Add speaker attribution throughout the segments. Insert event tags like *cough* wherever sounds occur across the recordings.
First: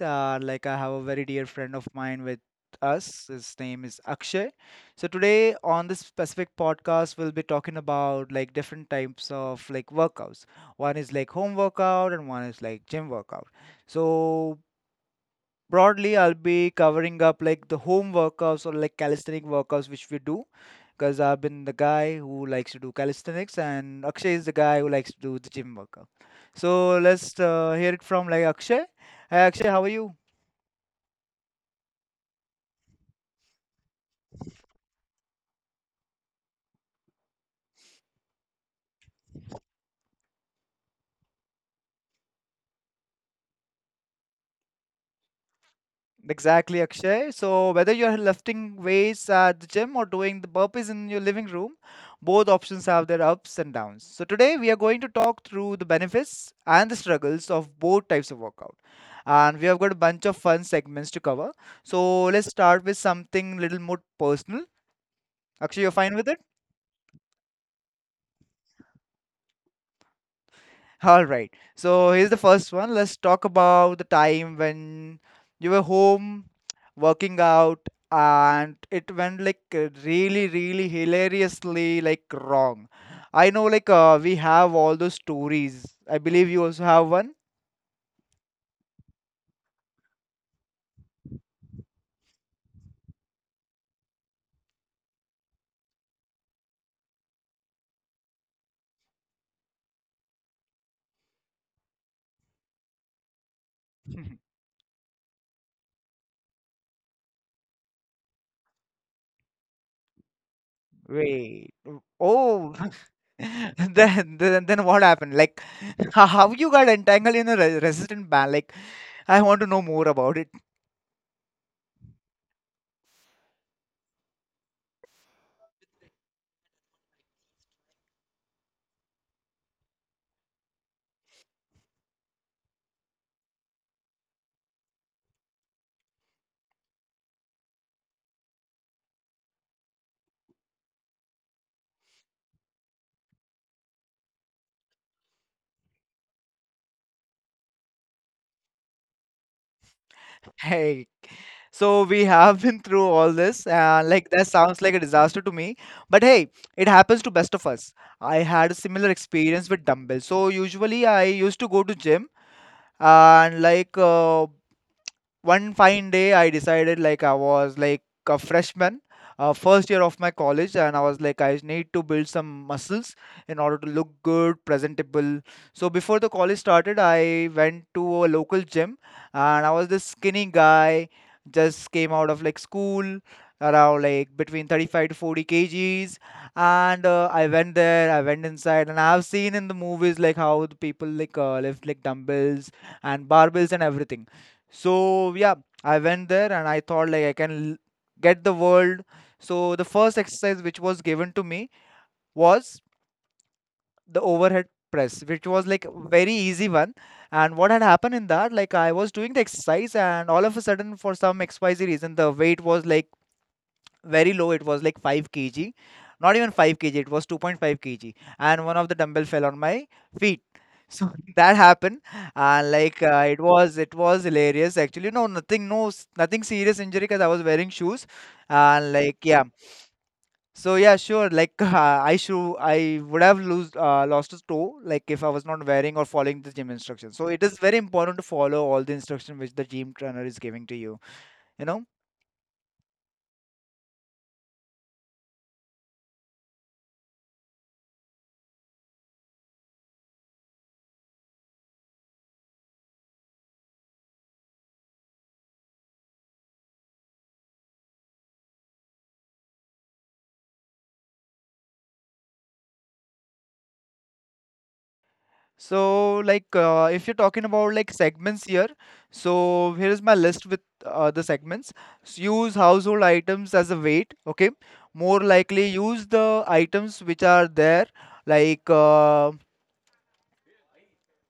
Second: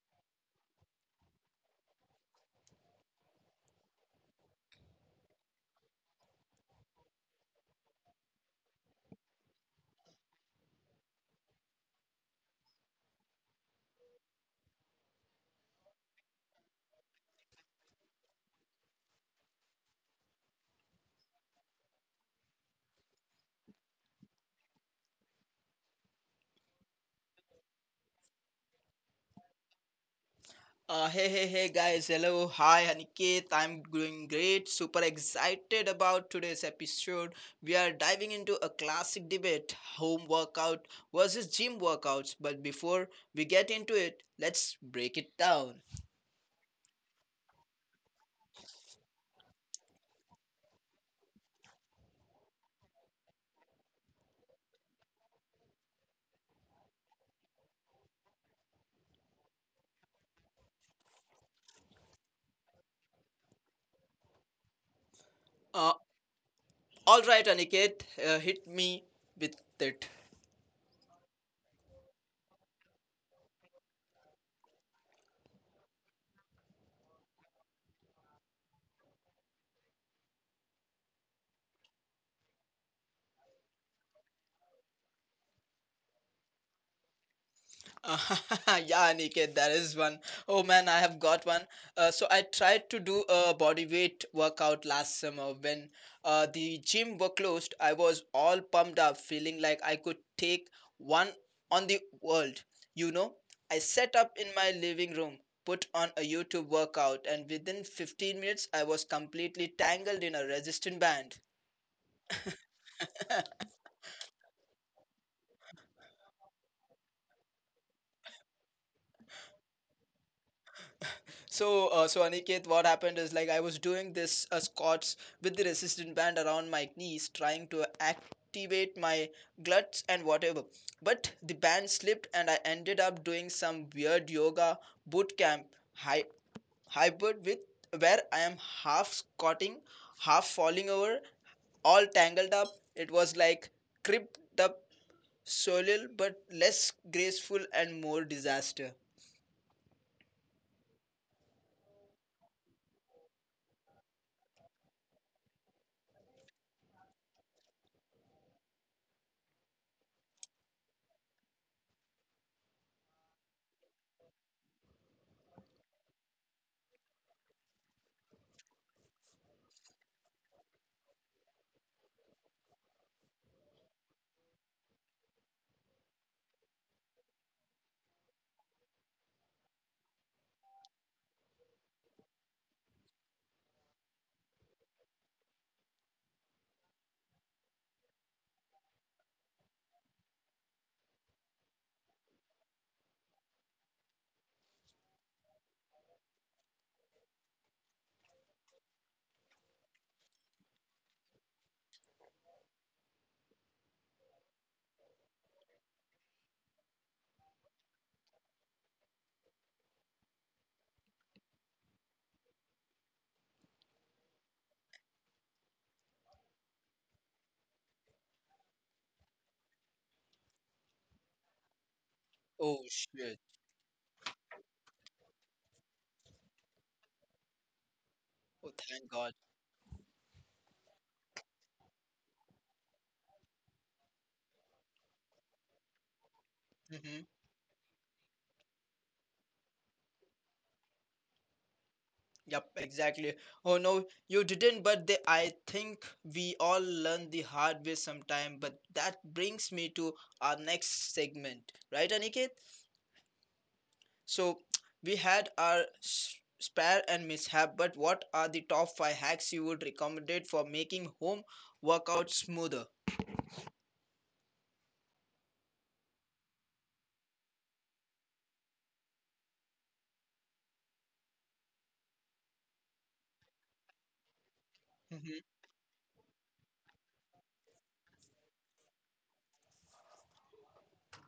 Speaker 1: Like I have a very dear friend of mine with us. His name is Akshay. So today on this specific podcast, we'll be talking about like different types of like workouts. One is like home workout and one is like gym workout. So broadly I'll be covering up like the home workouts or like calisthenic workouts which we do, because I've been the guy who likes to do calisthenics and Akshay is the guy who likes to do the gym workout. So let's hear it from like Akshay. Hi Akshay, how are you?
Speaker 2: Hey, hey, hey, guys. Hello. Hi, Aniket. I'm doing great. Super excited about today's episode. We are diving into a classic debate: home workout versus gym workouts. But before we get into it, let's break it down.
Speaker 1: Exactly, Akshay. So whether you're lifting weights at the gym or doing the burpees in your living room, both options have their ups and downs. So today we are going to talk through the benefits and the struggles of both types of workout. And we have got a bunch of fun segments to cover. So let's start with something little more personal. Akshay, you're
Speaker 2: Uh,
Speaker 1: fine with it?
Speaker 2: all right, Aniket, hit me with it.
Speaker 1: All right. So here's the first one. Let's talk about the time when you were home working out and it went like really, really hilariously like wrong. I know like we have all those stories. I believe you also have one.
Speaker 2: *laughs* Yeah, Niket, that is one. Oh man, I have got one. So I tried to do a body weight workout last summer when the gym were closed. I was all pumped up, feeling like I could take one on the world. You know, I set
Speaker 1: *laughs*
Speaker 2: up in my living room, put on a YouTube workout, and within 15 minutes, I was completely tangled in a resistant band.
Speaker 1: Wait. Oh. *laughs*
Speaker 2: *laughs*
Speaker 1: Then what happened? Like, *laughs* how you got entangled in a resistant band? Like I want to know more about it. *laughs*
Speaker 2: So, Aniket, what happened is like I was doing this squats with the resistant band around my knees, trying to activate my glutes and whatever. But the band slipped, and I ended up doing some weird yoga boot camp hy- hybrid with where I am half squatting, half falling over, all tangled up. It was like cribbed up soil, but less graceful and more disaster.
Speaker 1: Hey. So we have been through all this. Like that sounds like a disaster to me, but hey, it happens to best of us. I had a similar experience with dumbbells. So usually I used to go to gym, and like one fine day I decided, like I was like a freshman, first year of my college, and I was like I need to build some muscles in order to look good presentable. So before the college started I went to a local gym, and I was this skinny guy just came out of like school, around like between 35 to 40 kgs. And I went there, I went inside, and I've seen in the movies like how the people like lift like dumbbells and barbells and everything. So yeah, I went there and I thought like I can get the world. So the first exercise which was given to me was the overhead press, which was like a very easy one. And what had happened in that, like I was doing the exercise, and all of a sudden, for some XYZ reason, the weight was like very low. It was like 5 kg, not even 5 kg, it was 2.5 kg, and one of the dumbbell fell on my feet. So *laughs* that happened. And
Speaker 2: Oh
Speaker 1: like
Speaker 2: shit!
Speaker 1: it was hilarious actually. No, nothing, no, nothing serious injury, because I was wearing shoes.
Speaker 2: Oh
Speaker 1: And
Speaker 2: thank
Speaker 1: like
Speaker 2: God.
Speaker 1: yeah, so yeah, sure, like, *laughs* I would have lose lost a toe, like if I was not wearing or following the gym instructions. So
Speaker 2: *laughs*
Speaker 1: it is very important to follow all the instruction which the gym trainer is giving to you you know
Speaker 2: Yep, exactly. Oh no, you didn't, but they, I think we all learn the hard way sometime. But that brings me to our next segment, right, Aniket? So *tsk* we had our spare and mishap, but what are the top five hacks you would recommendate for making home workout smoother?
Speaker 1: So, like, if you're talking about like segments here, so here is my list with the segments. Use household items as a weight, okay? More
Speaker 2: Hmm.
Speaker 1: likely, use the items which are there, like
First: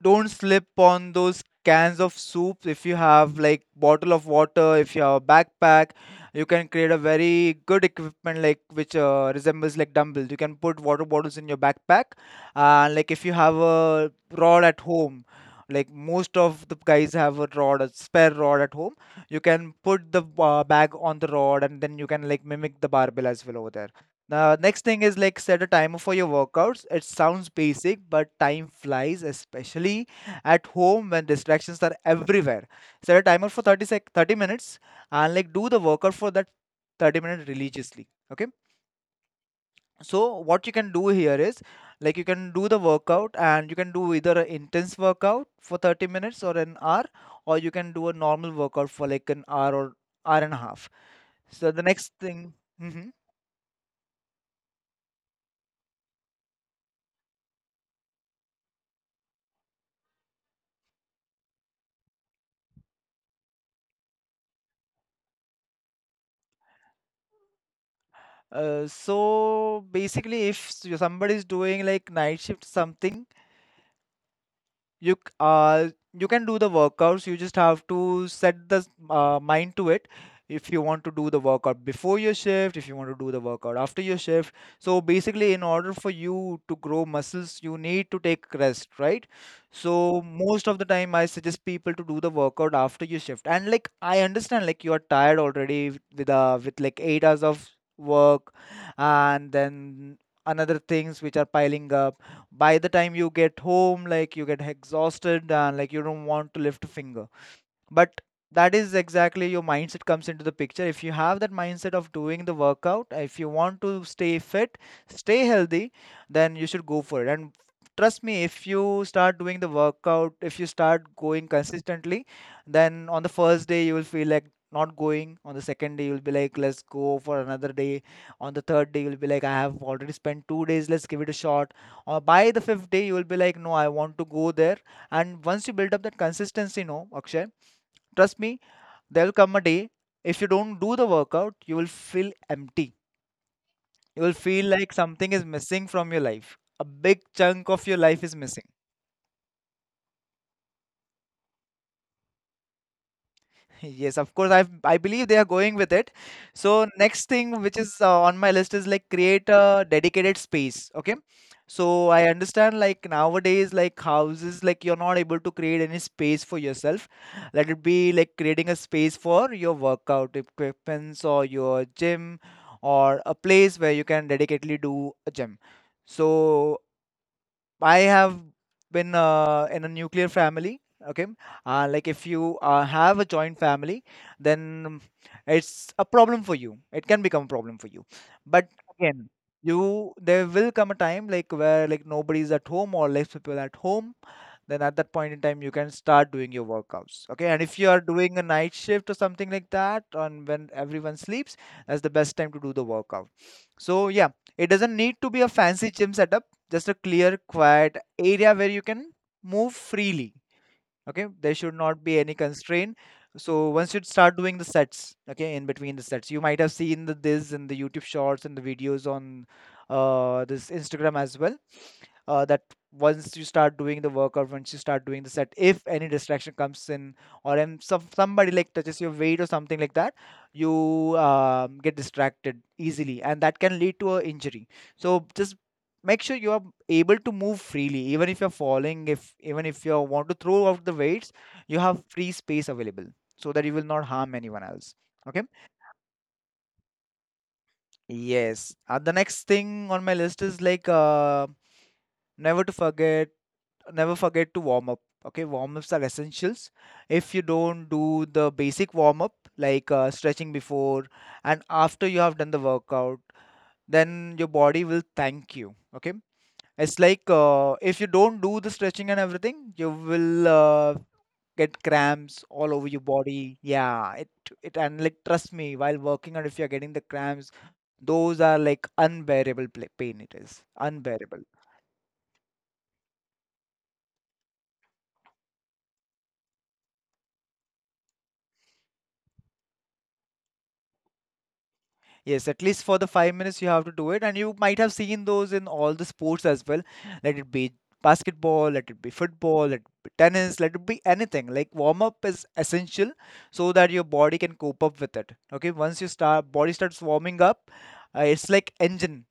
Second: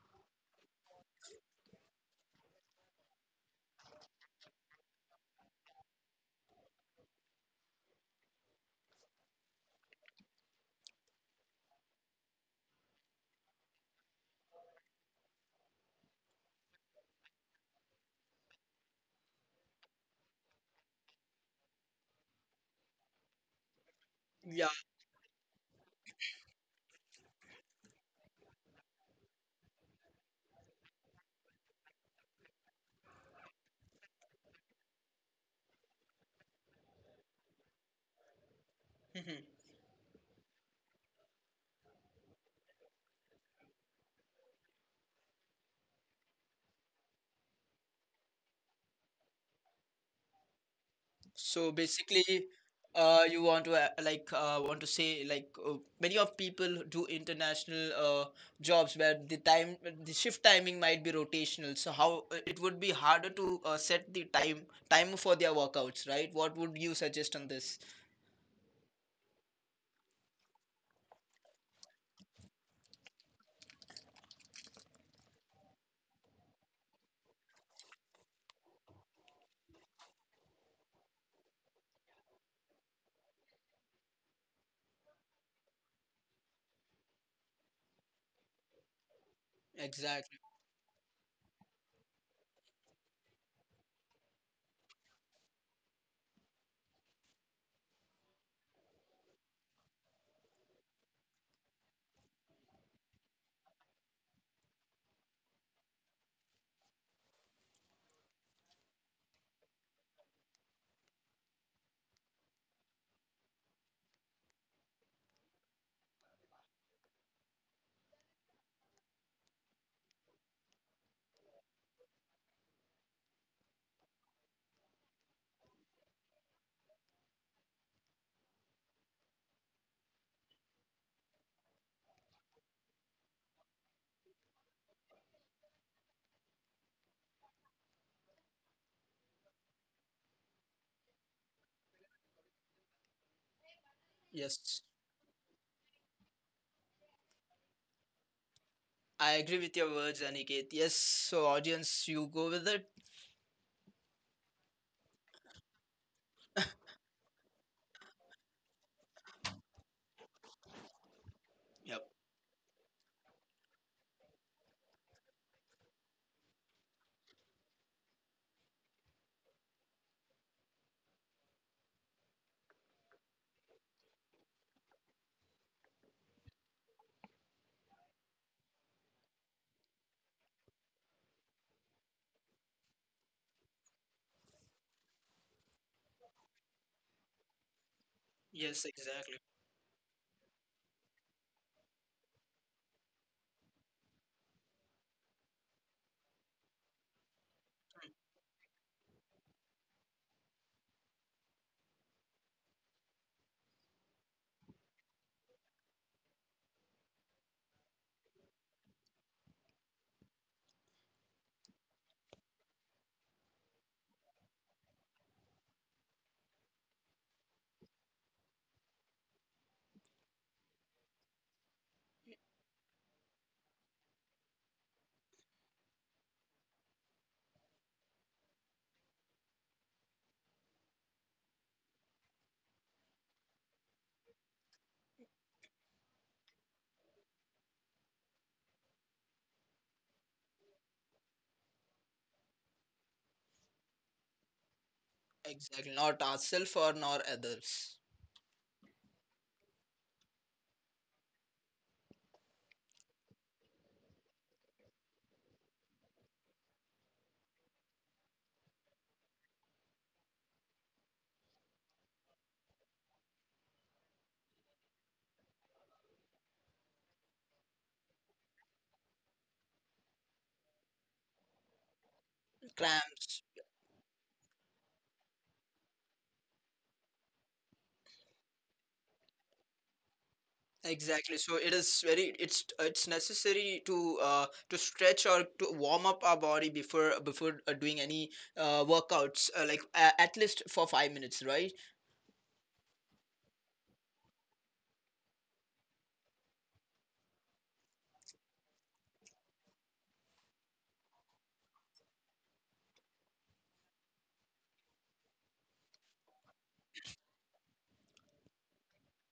Speaker 1: don't slip on those cans of soup. If you have like bottle of water, if you have a backpack, you can create a very good equipment like which resembles like dumbbells. You can put water bottles in your backpack. And like if you have a rod at home, like most of the guys have a rod, a spare rod at home, you can put the bag on the rod, and then you can like mimic the barbell as well over there. Now,
Speaker 2: Yeah.
Speaker 1: next thing is like set a timer for your workouts. It sounds basic, but time flies, especially at home when distractions are everywhere. Set a timer for 30 minutes, and like do the workout for that 30 minutes religiously. Okay.
Speaker 2: *laughs*
Speaker 1: So what you can do here is like you can do the workout, and you can do either an intense workout for 30 minutes or an hour, or you can do a normal workout for like an hour or hour and a half. So
Speaker 2: So
Speaker 1: the next
Speaker 2: basically,
Speaker 1: thing. Mm-hmm.
Speaker 2: you want to say, like, many of people do international jobs where the shift timing might be rotational. So how it would be harder to set the time for their workouts, right? What would you suggest on this?
Speaker 1: So basically, if somebody is doing like night shift something, you can do the workouts. You just have to set the mind to it, if you want to do the workout before your shift, if you want to do the workout after your shift. So basically, in order for you to grow muscles you need to take rest, right? So
Speaker 2: Exactly.
Speaker 1: most of the time I suggest people to do the workout after your shift. And like I understand like you are tired already with with like 8 hours of work, and then another things which are piling up. By the time you get home, like you get exhausted, and like you don't want to lift a finger. But that is exactly your mindset comes into the picture. If you have that mindset of doing the workout, if you want to stay fit, stay healthy, then you should go for it. And trust me, if you start doing the workout, if you start going consistently, then on the first day you will feel like not going. On the second day you'll be like let's go for another day. On the third day you'll be like I have already spent 2 days, let's give it a shot. Or by the fifth day you will be like no, I want to go there. And once you build up that consistency, no Akshay, trust me, there'll come a day if you don't do the workout, you will feel empty. You will feel
Speaker 2: Yes,
Speaker 1: like something is missing from your life. A big chunk of your life is missing.
Speaker 2: I agree with your words, Aniket. Yes. So audience, you go with it.
Speaker 1: *laughs* Yes, of course. I believe they are going with it. So next thing which is on my list is like create a dedicated space. Okay.
Speaker 2: Yep.
Speaker 1: So I understand like nowadays like houses, like you're not able to create any space for yourself. Let it be like creating a space for your workout equipments or your gym, or a place where you can dedicatedly do a gym. So I have been in a nuclear family. Okay, like if you have a joint family, then it's a problem for you. It can become a problem for you. But
Speaker 2: Yes,
Speaker 1: again,
Speaker 2: exactly.
Speaker 1: you there will come a time like where like nobody's at home or less people at home. Then at that point in time you can start doing your workouts, okay? And if you are doing a night shift or something like that on when everyone sleeps, that's the best time to do the workout. So yeah, it doesn't need to be a fancy gym setup, just a clear quiet area where you can move freely. Okay, there should not be any constraint. So once you start doing the sets, okay, in between the sets you might have seen this in the YouTube shorts and the videos on this Instagram as well, that once you start doing the work, or once you start doing the set, if any distraction comes in, or somebody like touches your weight or something like that, you get distracted easily, and that can lead to an injury. So just make sure you are able to move freely, even if you're falling, if even if you want to throw out the weights, you have free space available, so that you will not harm anyone else. Okay.
Speaker 2: Exactly. Not ourselves or nor others.
Speaker 1: Yes, the next thing on my list is like, never to forget never forget to warm up. Okay, warm ups are essentials. If you don't do the basic warm up like stretching, before and after you have done the workout, then your body will thank you. Okay, it's like if you don't do the stretching and everything, you will get cramps all over your
Speaker 2: Cramps.
Speaker 1: body. Yeah, it and like, trust me, while working, and if you're getting the cramps, those are like unbearable pain. It is
Speaker 2: Exactly.
Speaker 1: unbearable.
Speaker 2: So it is very it's necessary to stretch or to warm up our body before doing any workouts, like, a at least for 5 minutes, right?
Speaker 1: Yes, at least for the 5 minutes you have to do it, and you might have seen those in all the sports as well. Let it be basketball, let it be football, let it be tennis, let it be anything. Like warm up is essential so that your body can cope up with it. Okay, once your start body starts warming up, it's like engine,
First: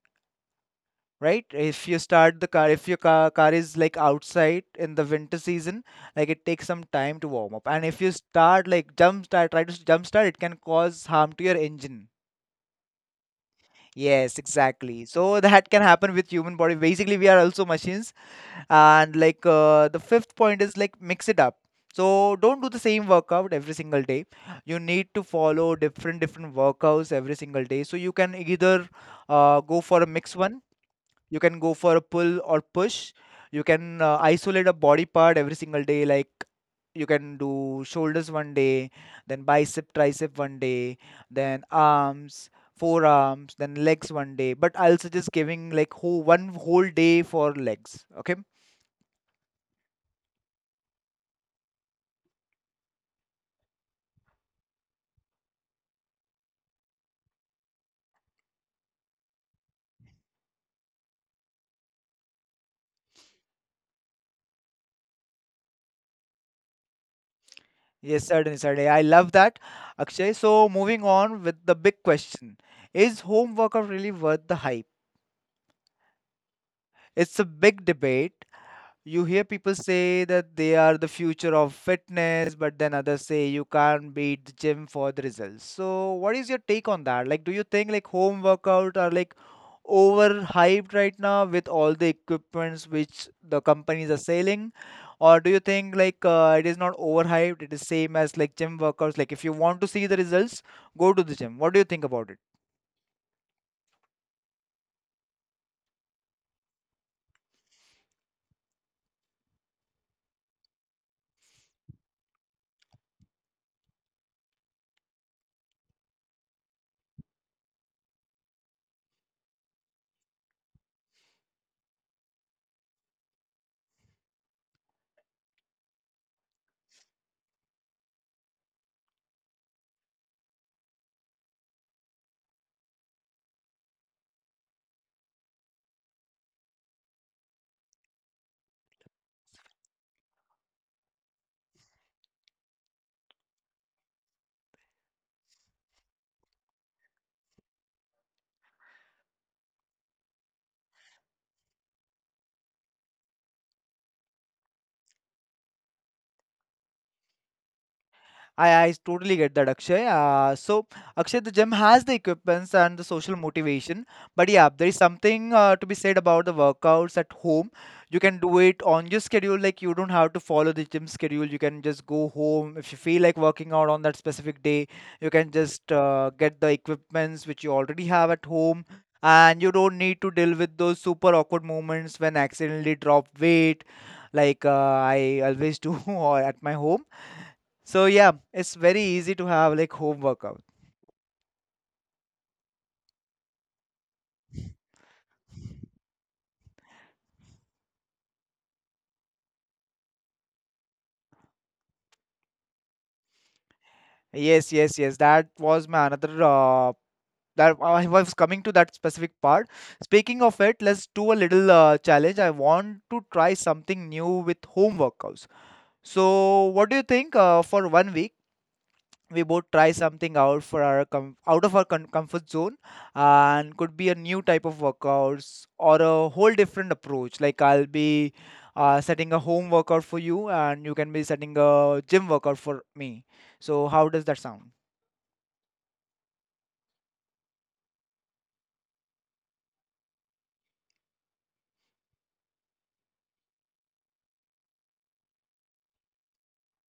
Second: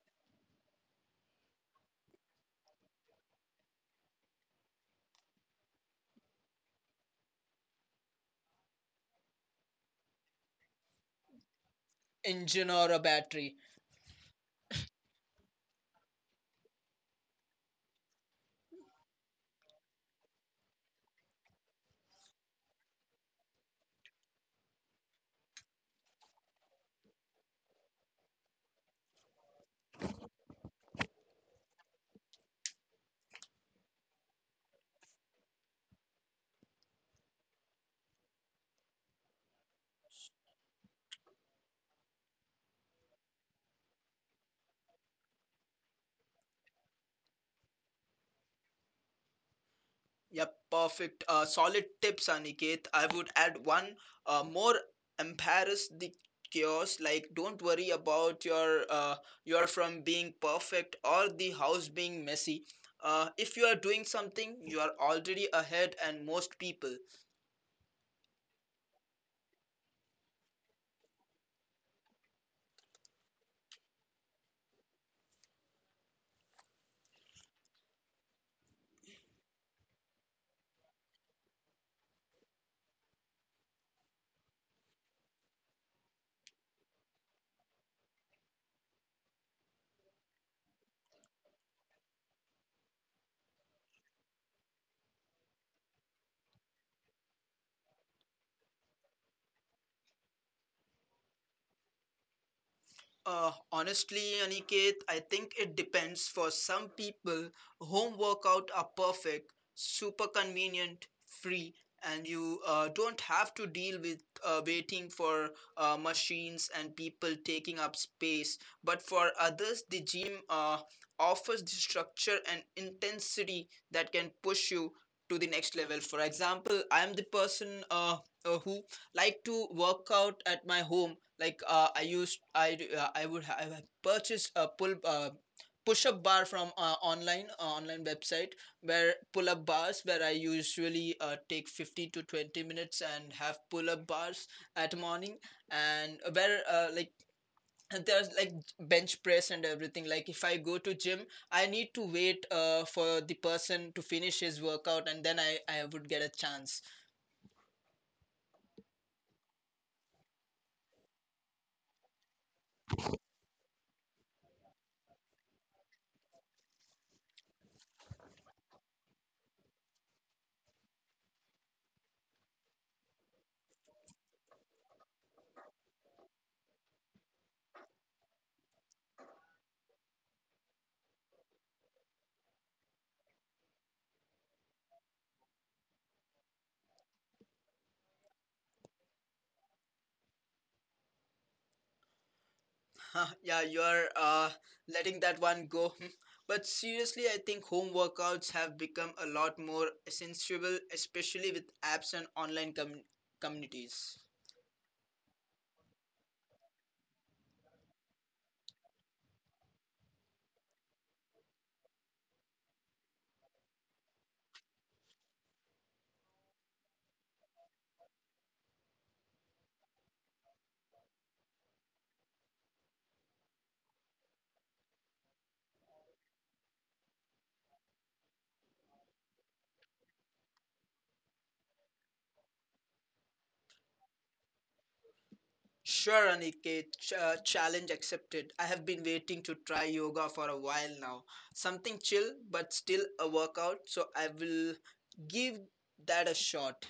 Speaker 1: right? If you start the car, if your car is like outside in the winter season, like it takes some time to warm up, and if you start like jump start, try to jump start, it can cause harm to your engine.
Speaker 2: Engine or a battery.
Speaker 1: Yes, exactly. So that can happen with human body. Basically, we are also machines. And the fifth point is like mix it up. So don't do the same workout every single day. You need to follow different workouts every single day. So you can either go for a mix one, you can go for a pull or push, you can isolate a body part every single day, like you can do shoulders one day, then bicep tricep one day, then arms, forearms, then legs one day, but I'll suggest giving like whole, one whole day for legs. Okay,
Speaker 2: Yep, perfect. Solid tips, Aniket. I would add one more: embarrass the chaos. Like, don't worry about your from being perfect or the house being messy. If you are doing something, you are already ahead and most people.
Speaker 1: yes, certainly, I love that, Akshay. So moving on with the big question, is home workout really worth the hype? It's a big debate. You hear people say that they are the future of fitness, but then others say you can't beat the gym for the results. So, what is your take on that? Like, do you think like home workout are like overhyped right now with all the equipments which the companies are selling? Or do you think like it is not overhyped? It is same as like gym workouts. Like, if you want to see the results, go to the gym. What do you think about it?
Speaker 2: Honestly, Aniket, I think it depends. For some people, home workout are perfect, super convenient, free, and you don't have to deal with waiting for machines and people taking up space. But for others, the gym offers the structure and intensity that can push you to the next level. For example, I am the person, who like to work out at my home, like, I used I d- I would ha- I have purchased a pull push up bar from online website, where pull up bars, where I usually take 15 to 20 minutes and have pull up bars at morning, and where, like, and there's like bench press and everything. Like, if I go to gym, I need to wait for the person to finish his workout, and then I would get a chance.
Speaker 1: I totally get that, Akshay. So, Akshay, the gym has the equipments and the social motivation. But yeah, there is something to be said about the workouts at home. You can do it on your schedule. Like, you don't have to follow the gym schedule. You can just go home. If you feel like working out on that specific day, you can just get the equipments which you already have at home. And you don't need to deal with those super awkward moments when accidentally drop weight, like I always do *laughs* or at my home. So yeah, it's very easy to have like home workout.
Speaker 2: Huh, yeah, you are letting that one go. Hmm. But seriously, I think home workouts have become a lot more sensible, especially with apps and online communities.
Speaker 1: Yes, yes, yes. That was my another that I was coming to that specific part. Speaking of it, let's do a little challenge. I want to try something new with home workouts. So what do you think for one week? We both try something out for our out of our comfort zone, and could be a new type of workouts or a whole different approach. Like I'll be setting a home workout for you, and you can be setting a gym workout for me. So how does that sound?
Speaker 2: Sure, Aniket, challenge accepted. I have been waiting to try yoga for a while now. Something chill, but still a workout, so I will give that a shot.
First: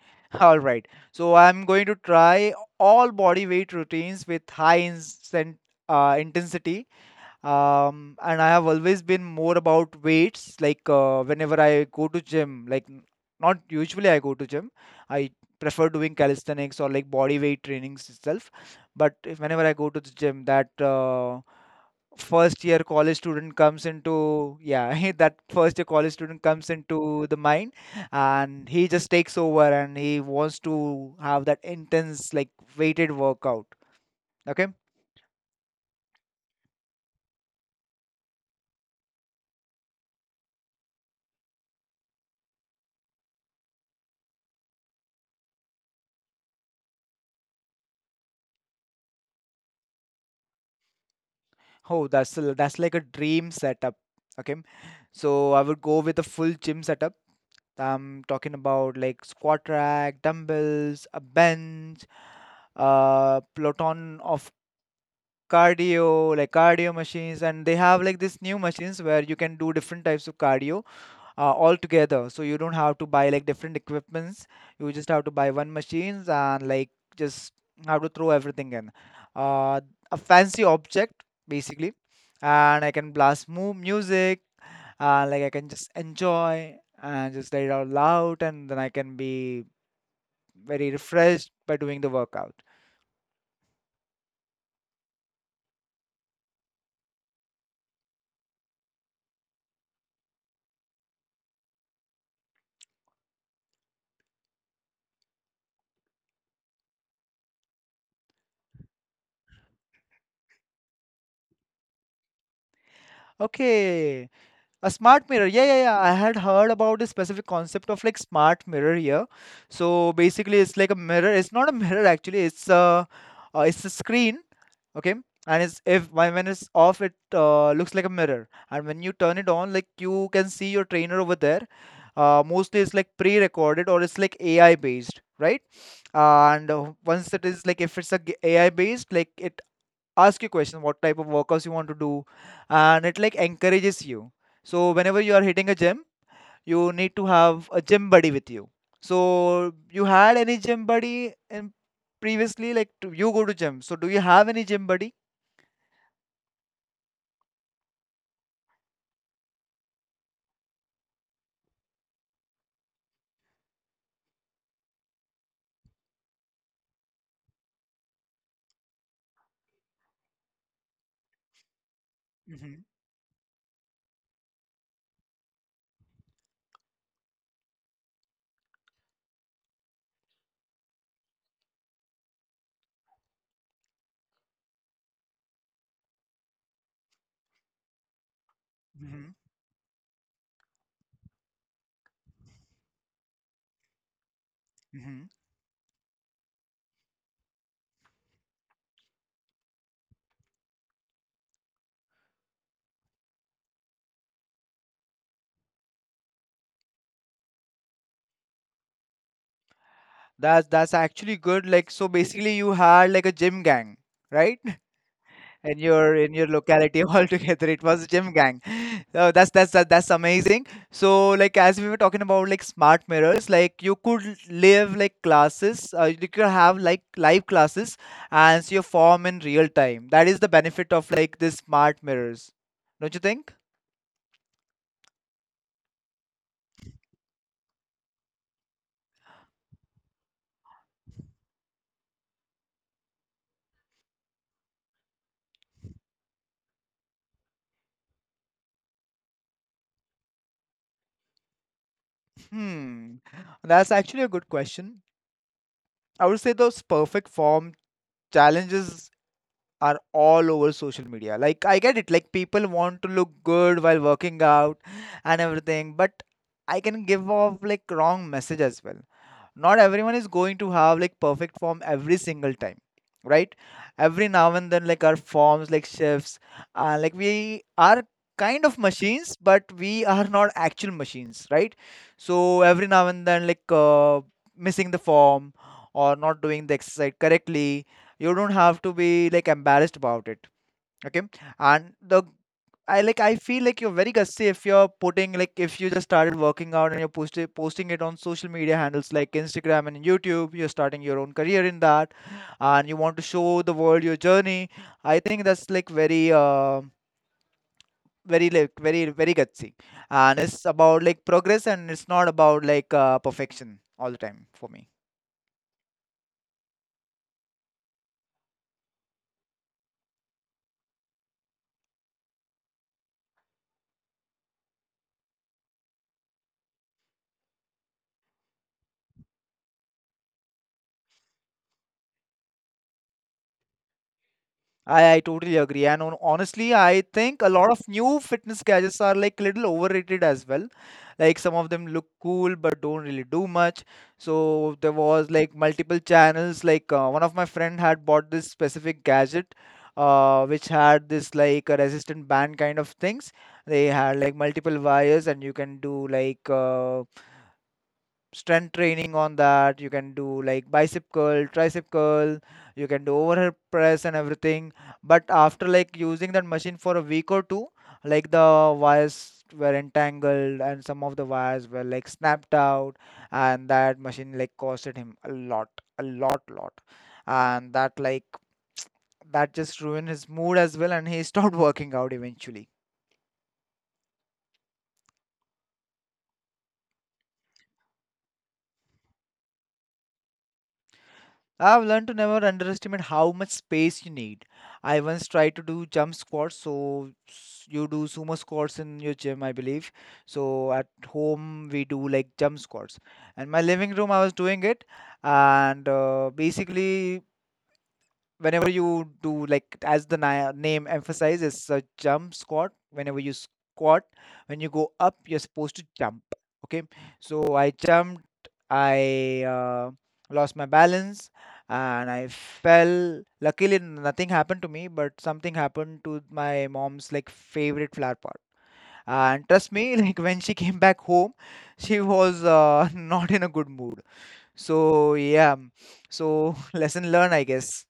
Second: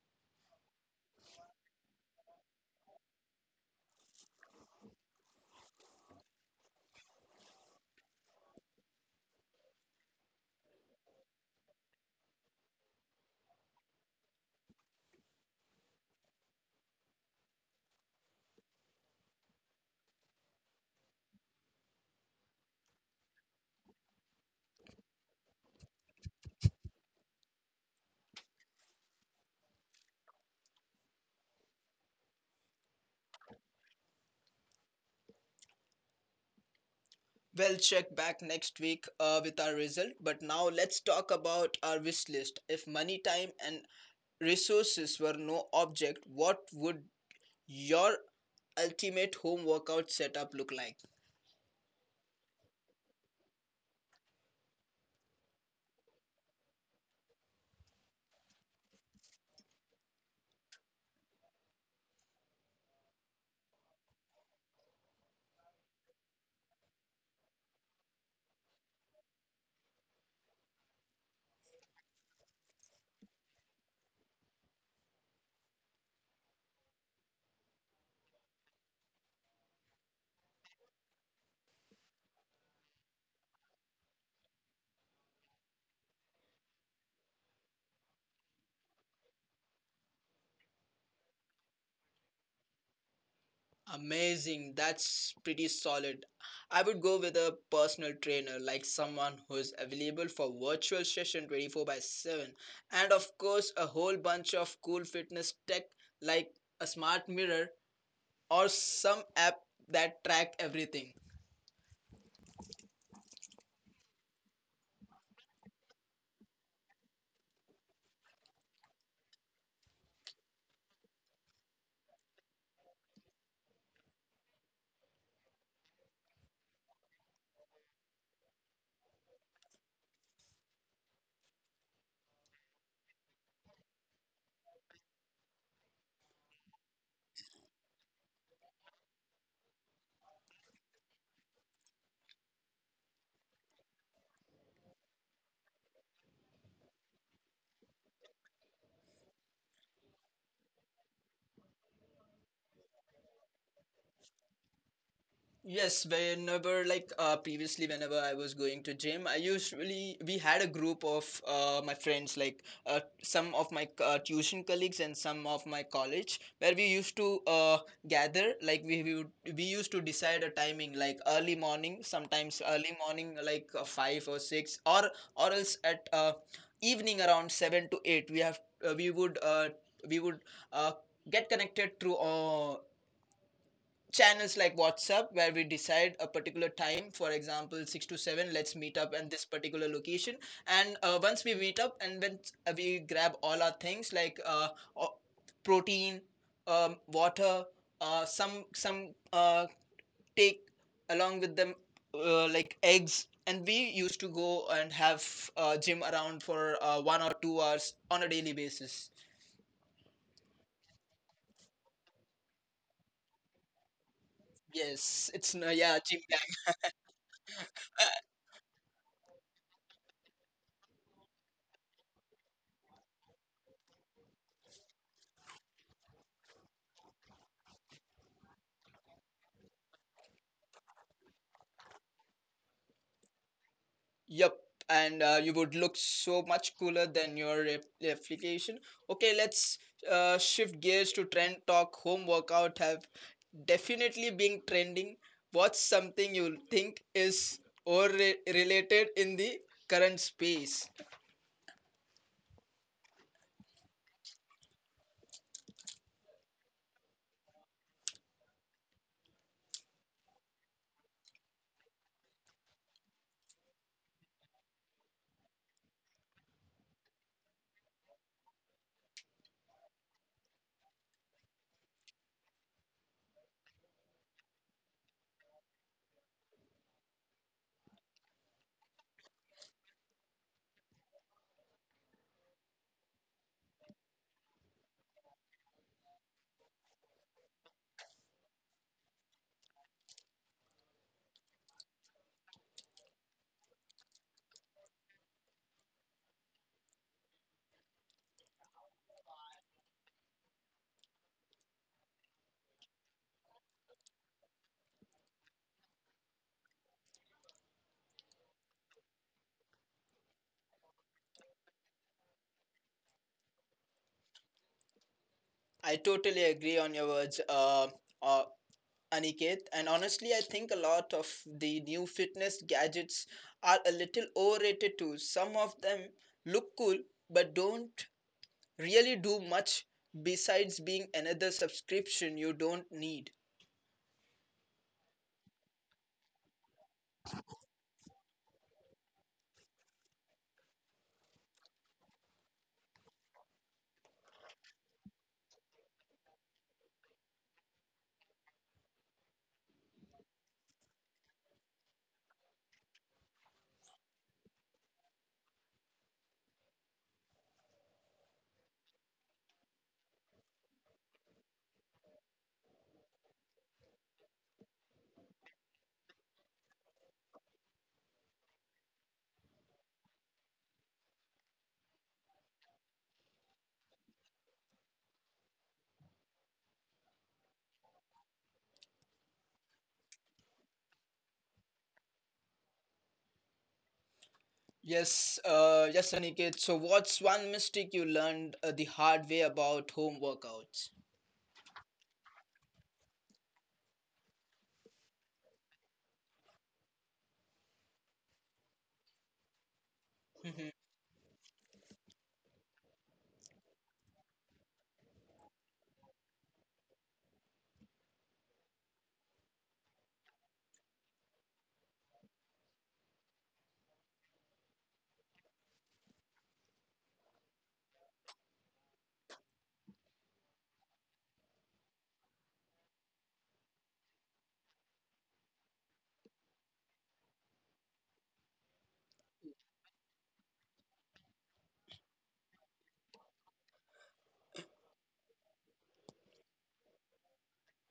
Speaker 1: *laughs* All right, so I'm going to try all body weight routines with high intensity. And I have always been more about weights, like whenever I go to gym, like not usually I go to gym. I prefer doing calisthenics or like body weight trainings itself. But if whenever I go to the gym, that first year college student comes into, yeah, *laughs* that first year college student comes into the mind, and he just takes over and he wants to have that intense like weighted workout. Okay.
Speaker 2: We'll check back next week with our result, but now let's talk about our wish list. If money, time, and resources were no object, what would your ultimate home workout setup look like?
Speaker 1: Oh, that's like a dream setup. Okay, so I would go with a full gym setup. I'm talking about like squat rack, dumbbells, a bench, a peloton of cardio, like cardio machines, and they have like these new machines where you can do different types of cardio all together, so you don't have to buy like different equipments. You just have to buy one machines and like just have to throw everything in uh, a fancy object basically. And I can blast mu music, and like I can just enjoy and just let it out loud, and then I can be very refreshed by doing the workout.
Speaker 2: Amazing. That's pretty solid. I would go with a personal trainer, like someone who is available for virtual session 24 by 7. And of course, a whole bunch of cool fitness tech like a smart mirror or some app that track everything.
Speaker 1: Okay. A smart mirror. Yeah, yeah, yeah. I had heard about the specific concept of like smart mirror here. So basically, it's like a mirror. It's not a mirror actually. It's a screen. Okay, and it's if when it's off, it looks like a mirror, and when you turn it on, like you can see your trainer over there. Mostly it's like pre-recorded or it's like AI based, right? And once it is like if it's a AI based, like it ask you question what type of workouts you want to do, and it like encourages you. So whenever you are hitting a gym, you need to have a gym buddy with you. So you had any gym buddy in previously, like you go to gym, so do you have any gym buddy?
Speaker 2: Yes, whenever, like, previously, whenever I was going to gym, I usually we had a group of my friends, like, some of my tuition colleagues and some of my college, where we used to gather. Like, we used to decide a timing, like early morning, sometimes
Speaker 1: Hmm.
Speaker 2: early morning, like, 5 or 6, or else at, evening, around 7 to 8. We would uh, get connected through channels like WhatsApp, where we decide a particular time, for example, 6 to 7. Let's meet up
Speaker 1: Hmm.
Speaker 2: at this particular location. And once we meet up and when we grab all our things like,
Speaker 1: Hmm.
Speaker 2: protein, water, some take along with them, like, eggs. And we used to go and have gym around for 1 or 2 hours on a daily basis.
Speaker 1: That's actually good. Like so basically you had like a gym gang, right?
Speaker 2: Yes,
Speaker 1: In
Speaker 2: yeah,
Speaker 1: your
Speaker 2: gym
Speaker 1: in your
Speaker 2: time.
Speaker 1: locality, *laughs* altogether it was
Speaker 2: *laughs*
Speaker 1: gym gang. So that's amazing. So like as we were talking about like smart mirrors, like you could live like classes, you could have like live classes and see your form in real time. That is the benefit of like this smart mirrors, don't you think?
Speaker 2: Yep, and you would look so much cooler than your replication. Okay, let's shift gears to trend talk. Home workout have definitely been trending. What's something you think is or related in the current space?
Speaker 1: Hmm. That's actually a good question. I would say those perfect form challenges are all over social media. Like I get it, like people want to look good while working out and everything, but I can give off like wrong message as well. Not everyone is going to have like perfect form every single time, right? Every now and then, like our forms like shifts, like we are kind of machines, but we are not actual machines, right? So every now and then, like missing the form or not doing the exercise correctly, you don't have to be like embarrassed about it. Okay. And the, I like I feel like you're very gutsy, if you're putting like if you just started working out and you're posting it on social media handles like Instagram and YouTube, you're starting your own career in that, and you want to show the world your journey. I think that's like very very, like very very gutsy. And it's about like progress, and it's not about like perfection all the time for me.
Speaker 2: I totally agree on your words, uh, Aniket. And honestly, I think a lot of the new fitness gadgets are a little overrated too. Some of them look cool, but don't really do much besides being another subscription you don't need.
Speaker 1: I totally agree. And on, honestly, I think a lot of new fitness gadgets are like little overrated as well. Like some of them look cool but don't really do much. So there was like multiple channels. Like one of my friend had bought this specific gadget, which had this like a resistant band kind of things. They had like multiple wires, and you can do like strength training on that. You can do like bicep curl, tricep curl, you can do overhead press and everything, but after like using that machine for a week or two, like the wires were entangled and some of the wires were like snapped out, and that machine like costed him a lot, a lot. And that like *tsk* that just ruined his mood as well, and he stopped *laughs* working out eventually.
Speaker 2: Yes, yes, Aniket. So, what's one mistake you learned the hard way about home workouts?
Speaker 1: I've learned to never underestimate how much space you need. I once tried to do jump squats, so you do sumo squats in your gym, I believe.
Speaker 2: Mhm.
Speaker 1: So
Speaker 2: *laughs*
Speaker 1: at home we do like jump squats. And my living room, I was doing it, and basically whenever you do like, as the name emphasizes a jump squat, whenever you squat, when you go up, you're supposed to jump. Okay, so I jumped, I lost my balance, and I fell. Luckily nothing happened to me, but something happened to my mom's like favorite flower pot. And trust me, *laughs* like when she came back home, she was *laughs* not in a good mood. So yeah, so *laughs* lesson learned, I guess.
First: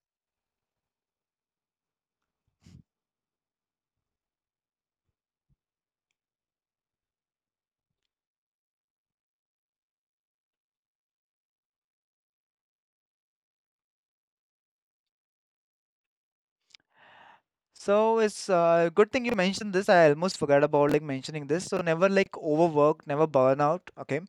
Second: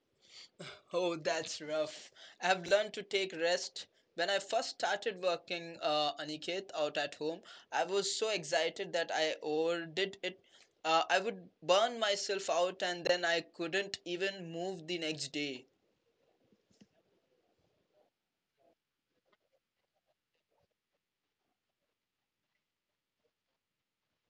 Speaker 2: Oh, that's rough. I've learned to take rest. When I first started working, Aniket, out at home, I was so excited that I overdid it. I would burn myself out and then I couldn't even move the next day.
Speaker 1: So it's good thing you mentioned this. I almost forgot about like mentioning this. So never like overwork, never burn out. Okay,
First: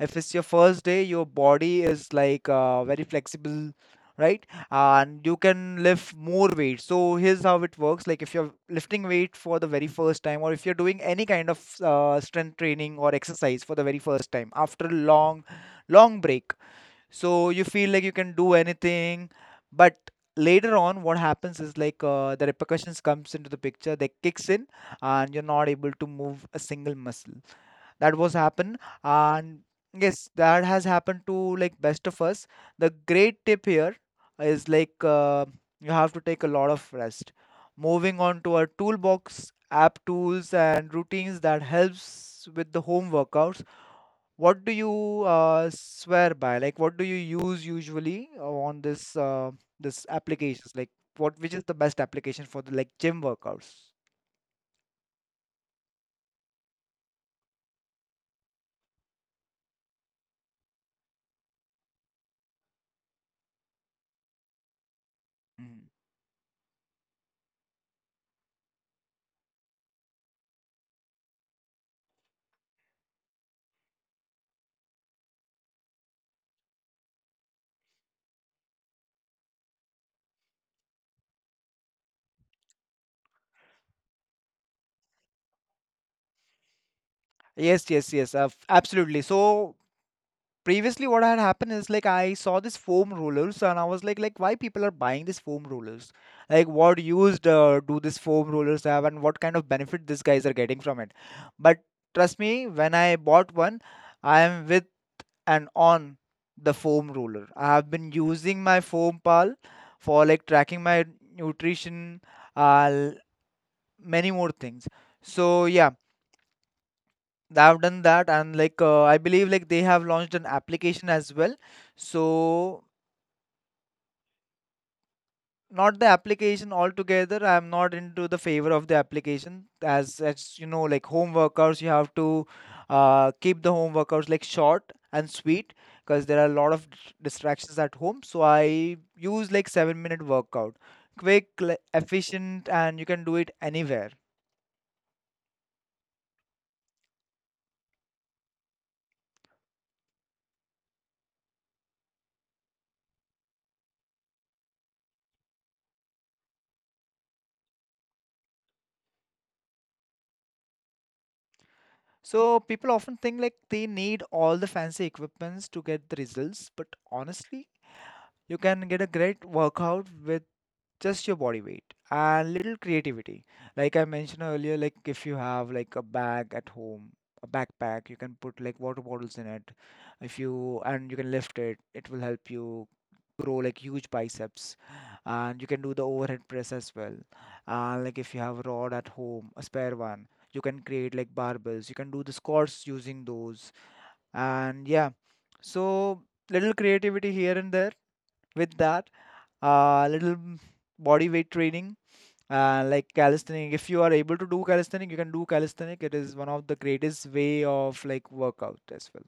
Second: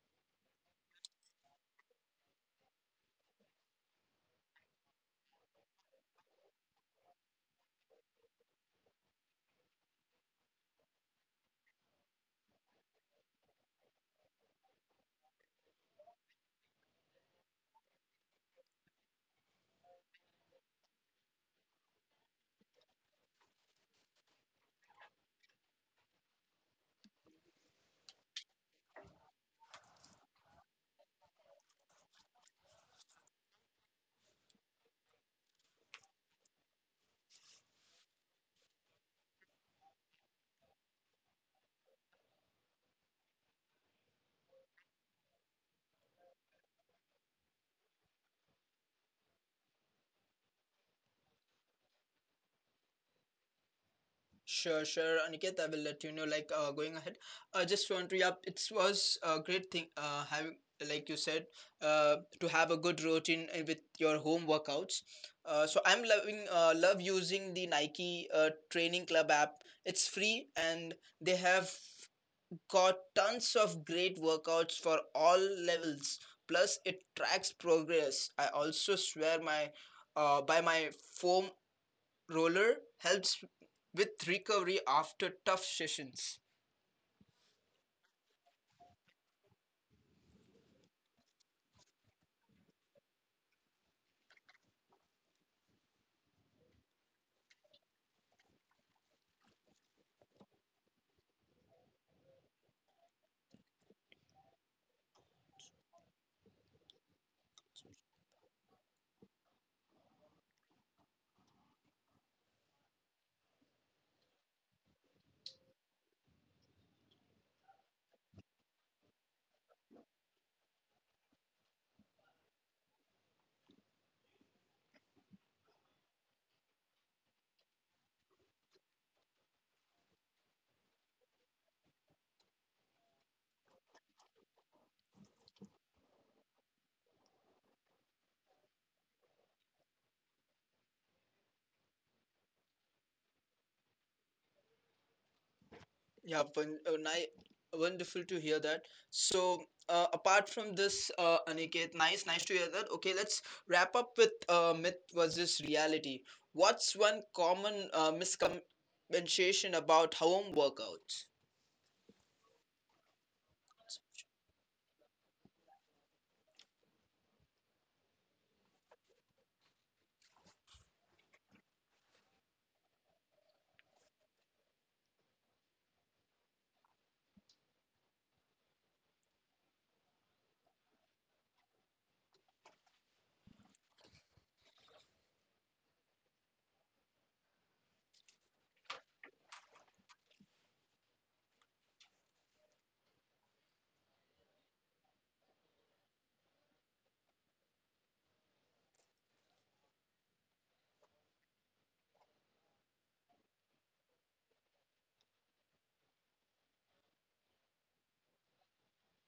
Speaker 1: if it's your first day, your body is like very flexible, right? And you can lift more weight. So here's how it works. Like if you're lifting weight for the very first time, or if you're doing any kind of strength training or exercise for the very first time after a long, long break, so you feel like you can do anything, but later on what happens is the repercussions comes into the picture, they kicks in, and you're not able to move a single muscle. That was happen. And yes, that has happened to like best of us. The great tip here is you have to take a lot of rest. Moving on to our toolbox app tools and routines that helps with the home workouts, what do you swear by? Like what do you use usually on this this applications? Like what, which is the best application for the like gym workouts?
Speaker 2: Sure, sure, Aniket. I will let you know. Like, going ahead, I just want to. Yeah, it was a great thing. Having, like you said, to have a good routine with your home workouts. So
Speaker 1: Mhm.
Speaker 2: I'm love using the Nike Training Club app. It's free and they have got tons of great workouts for all levels. Plus, it tracks progress. I also swear my by my foam roller helps with recovery after tough sessions.
Speaker 1: Yes, yes, yes, absolutely. So previously what had happened is like I saw this foam rollers and I was like why people are buying these foam rollers, like what use do these foam rollers have, and what kind of benefit these guys are getting from it. But trust me, when I bought one, I am with and on the foam roller. I have been using my foam pal for like tracking my nutrition, uh, l- many more things. So yeah, they have done that. And like I believe like they have launched an application as well. So not the application altogether, I'm not into the favor of the application. As you know, like home workouts, you have to keep the home workouts like short and sweet, because there are a lot of distractions at home. So I use like 7-minute workout, quick, efficient, and you can do it anywhere.
Speaker 2: Yeah, wonderful to hear that. So, apart from this, Aniket, nice to hear that. Okay, let's wrap up with myth versus reality. What's one common misconception about home workouts?
Speaker 1: So people often think like they need all the fancy equipments to get the results, but honestly, you can get a great workout with just your body weight and little creativity. Like I mentioned earlier, like if you have like a bag at home, a backpack, you can put like water bottles in it. If you and you can lift it, it will help you grow like huge biceps, and you can do the overhead press as well. And like if you have a rod at home, a spare one, you can create like barbells, you can do the squats using those. And yeah, so little creativity here and there, with that little body weight training, like calisthenic. If you are able to do calisthenic, you can do calisthenic. It is one of the greatest way of like workout as well.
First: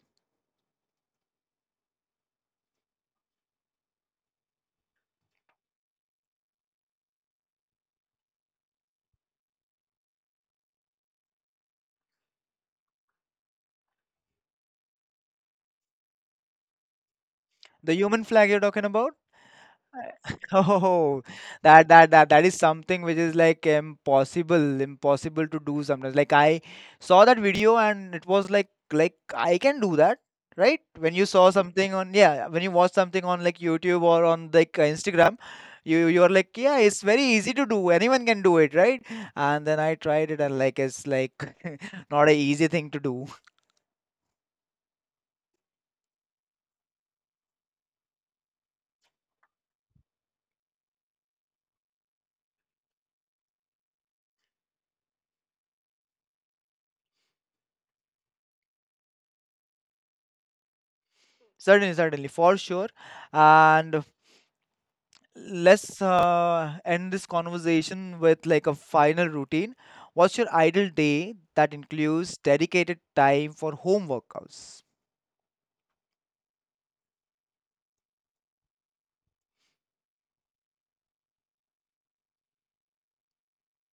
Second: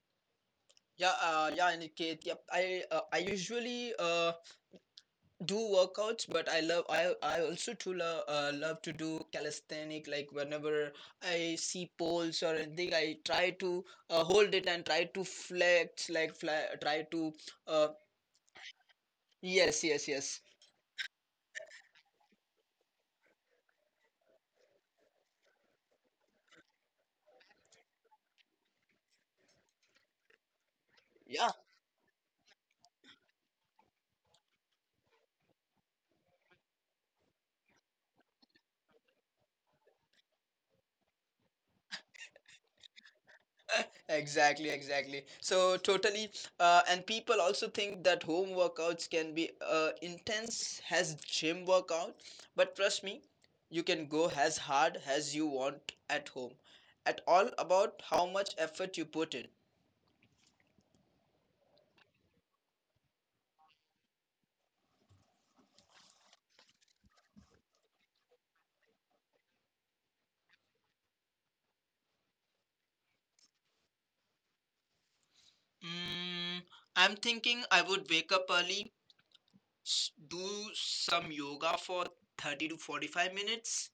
Speaker 2: Yeah, yeah, Aniket. Yep, I usually do workouts, but I also too love to do calisthenic, like whenever I see poles or anything, I try to hold it and try to flex, like fly, try to uh,
Speaker 1: The human flag you're talking about?
Speaker 2: yes, yes, yes.
Speaker 1: *laughs* Oh, that is something which is like impossible, impossible to do sometimes. Like I saw that video and it was like I can do that, right? When you
Speaker 2: Yeah,
Speaker 1: saw something on, yeah, when you watch something on like YouTube or on like Instagram, you're like yeah, it's very easy to do. Anyone can do it, right? And then I tried it and like it's like *laughs* not a easy thing to do. *laughs*
Speaker 2: *laughs* exactly, exactly. So totally, and people also think that home workouts can be intense as gym workout, but trust me, you can go as hard as you want at home, at all about how much effort you put in.
Speaker 1: Certainly, certainly, for sure. And let's end this conversation with like a final routine. What's your ideal day that includes dedicated time for home workouts?
Speaker 2: mm, I'm thinking I would wake up early, do some yoga for 30 to 45 minutes,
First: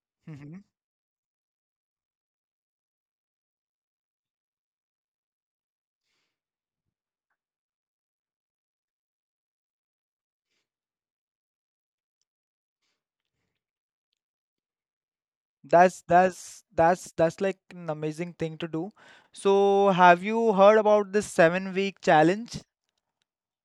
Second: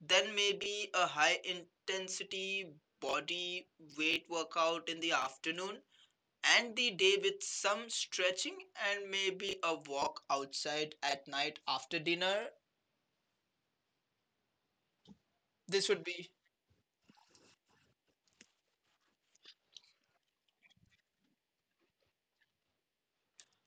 Speaker 2: then
Speaker 1: Hmm.
Speaker 2: maybe a high intensity body weight workout in the afternoon, and the day with some stretching and maybe a walk outside at night after dinner. This
Speaker 1: That's
Speaker 2: would be.
Speaker 1: that's like an amazing thing to do. So, have you heard about this 7 week challenge?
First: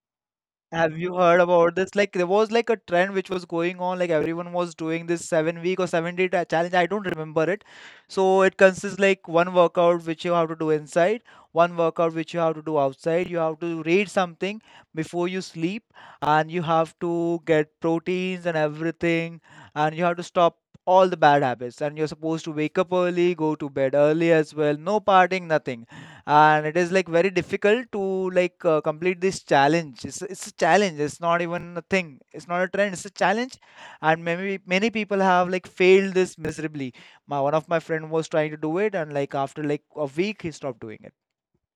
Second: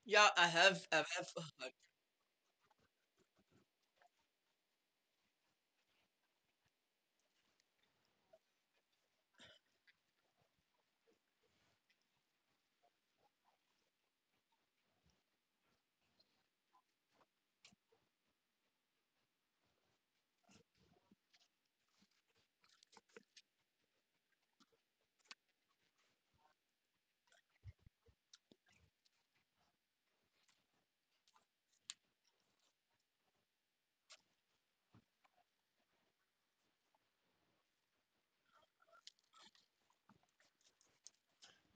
Speaker 2: Yeah, I
Speaker 1: Have
Speaker 2: have
Speaker 1: you heard
Speaker 2: heard.
Speaker 1: about this? Like there was like a trend which was going on, like everyone was doing this 7 week or 7 day challenge. I don't remember it. So it consists like one workout which you have to do inside, one workout which you have to do outside. You have to read something before you sleep, and you have to get proteins and everything, and you have to stop all the bad habits. And you're supposed to wake up early, go to bed early as well. No partying, nothing. And it is like very difficult to like complete this challenge. It's a challenge, it's not even a thing, it's not a trend, it's a challenge. And maybe many people have like failed this miserably. My one of my friend was trying to do it, and like after like a week he stopped doing it.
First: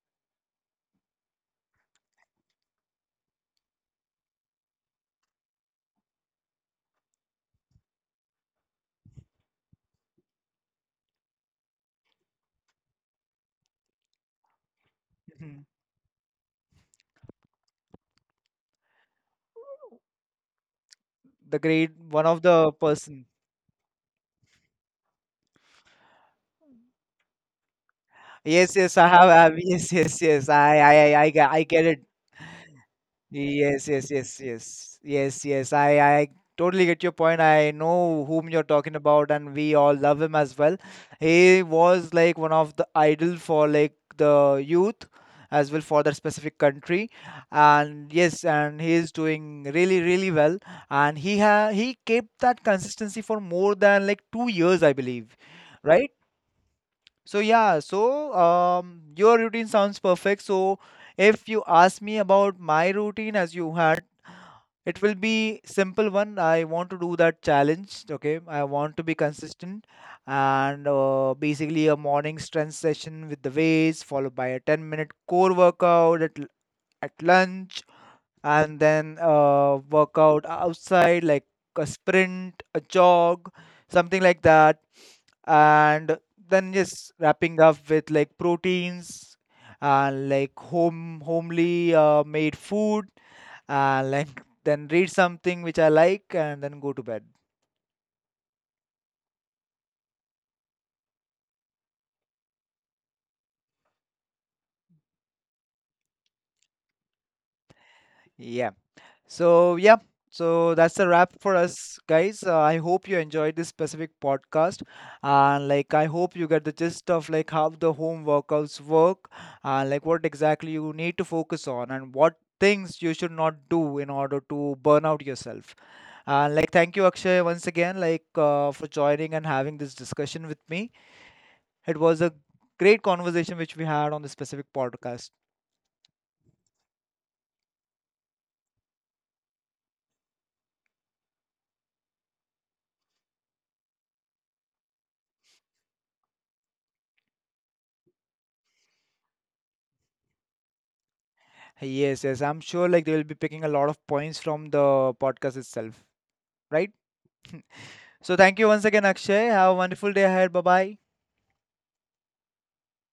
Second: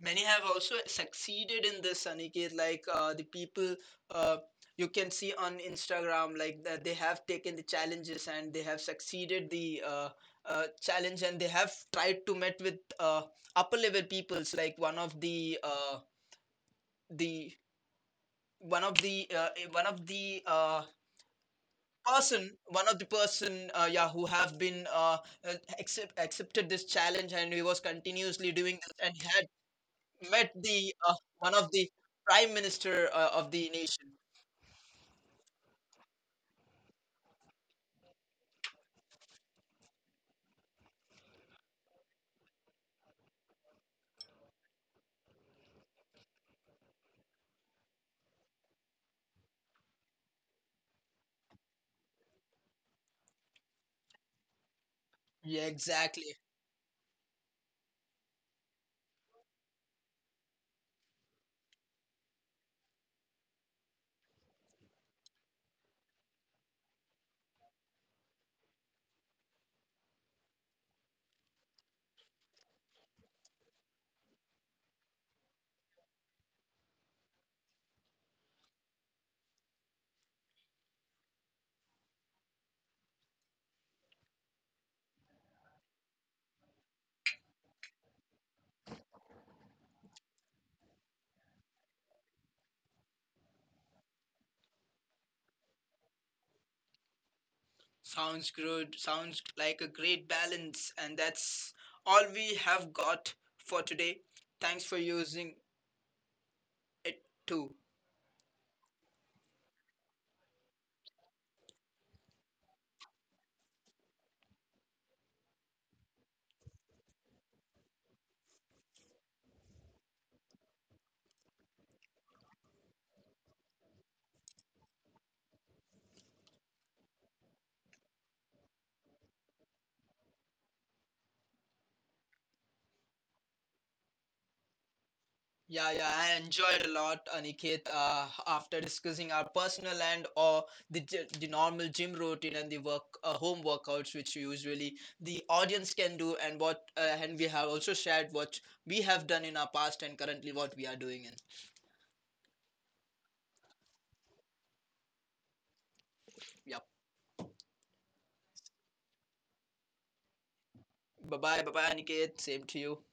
Speaker 2: Many have also succeeded in this, Aniket. Like, the people, uh, you can see on Instagram, like that they have taken the challenges and they have succeeded the challenge, and they have tried to met with upper level peoples. Like
Speaker 1: Mhm.
Speaker 2: the one of the
Speaker 1: The great one of the person,
Speaker 2: person, yeah, who have been accepted this challenge and he was continuously
Speaker 1: yes
Speaker 2: doing this
Speaker 1: yes I
Speaker 2: and
Speaker 1: have,
Speaker 2: had
Speaker 1: yes yes
Speaker 2: met
Speaker 1: yes i
Speaker 2: the
Speaker 1: i i, I, ge-
Speaker 2: one
Speaker 1: I
Speaker 2: of
Speaker 1: get
Speaker 2: the
Speaker 1: it.
Speaker 2: prime minister of the
Speaker 1: Yes,
Speaker 2: nation.
Speaker 1: yes, yes, yes, yes, yes. I totally get your point. I know whom you're talking about, and we all love him as well. He was like one of the idol for like the youth as well for that specific country, and yes, and he is doing really, really well. And he kept that consistency for more than like 2 years, I believe,
Speaker 2: Yeah,
Speaker 1: right?
Speaker 2: exactly.
Speaker 1: So yeah, so your routine sounds perfect. So if you ask me about my routine as you had, it will be simple one. I want to do that challenge. Okay, I want to be consistent, and basically a morning strength session with the weights, followed by a 10-minute core workout at lunch, and then workout outside like a sprint, a jog, something like that. And then just wrapping up with like proteins and like homely made food, like then read something which I like and then go to bed.
Speaker 2: Sounds good. Sounds like a great balance. And that's all we have got for today. Thanks for using it too.
Speaker 1: Yeah. So yeah. So that's a wrap for us, guys. I hope you enjoyed this specific podcast, and like I hope you get the gist of like how the home workouts work, and like what exactly you need to focus on, and what things you should not do in order to burn out yourself. And like thank you, Akshay, once again, like for joining and having this discussion with me. It was a great conversation which we had on this specific podcast.
Speaker 2: Yeah, yeah, I enjoyed a lot, Aniket. After discussing our personal and, or the the normal gym routine and the work home workouts, which usually the audience can do, and what and we have also shared what we have done in our past and currently what we are doing. And
Speaker 1: Yes, yes. I'm sure like they will be picking a lot of points from the podcast itself,
Speaker 2: yeah,
Speaker 1: right? So thank you once again, Akshay. Have a wonderful day ahead. Bye bye.
Speaker 2: bye bye, bye bye, Aniket. Same to you.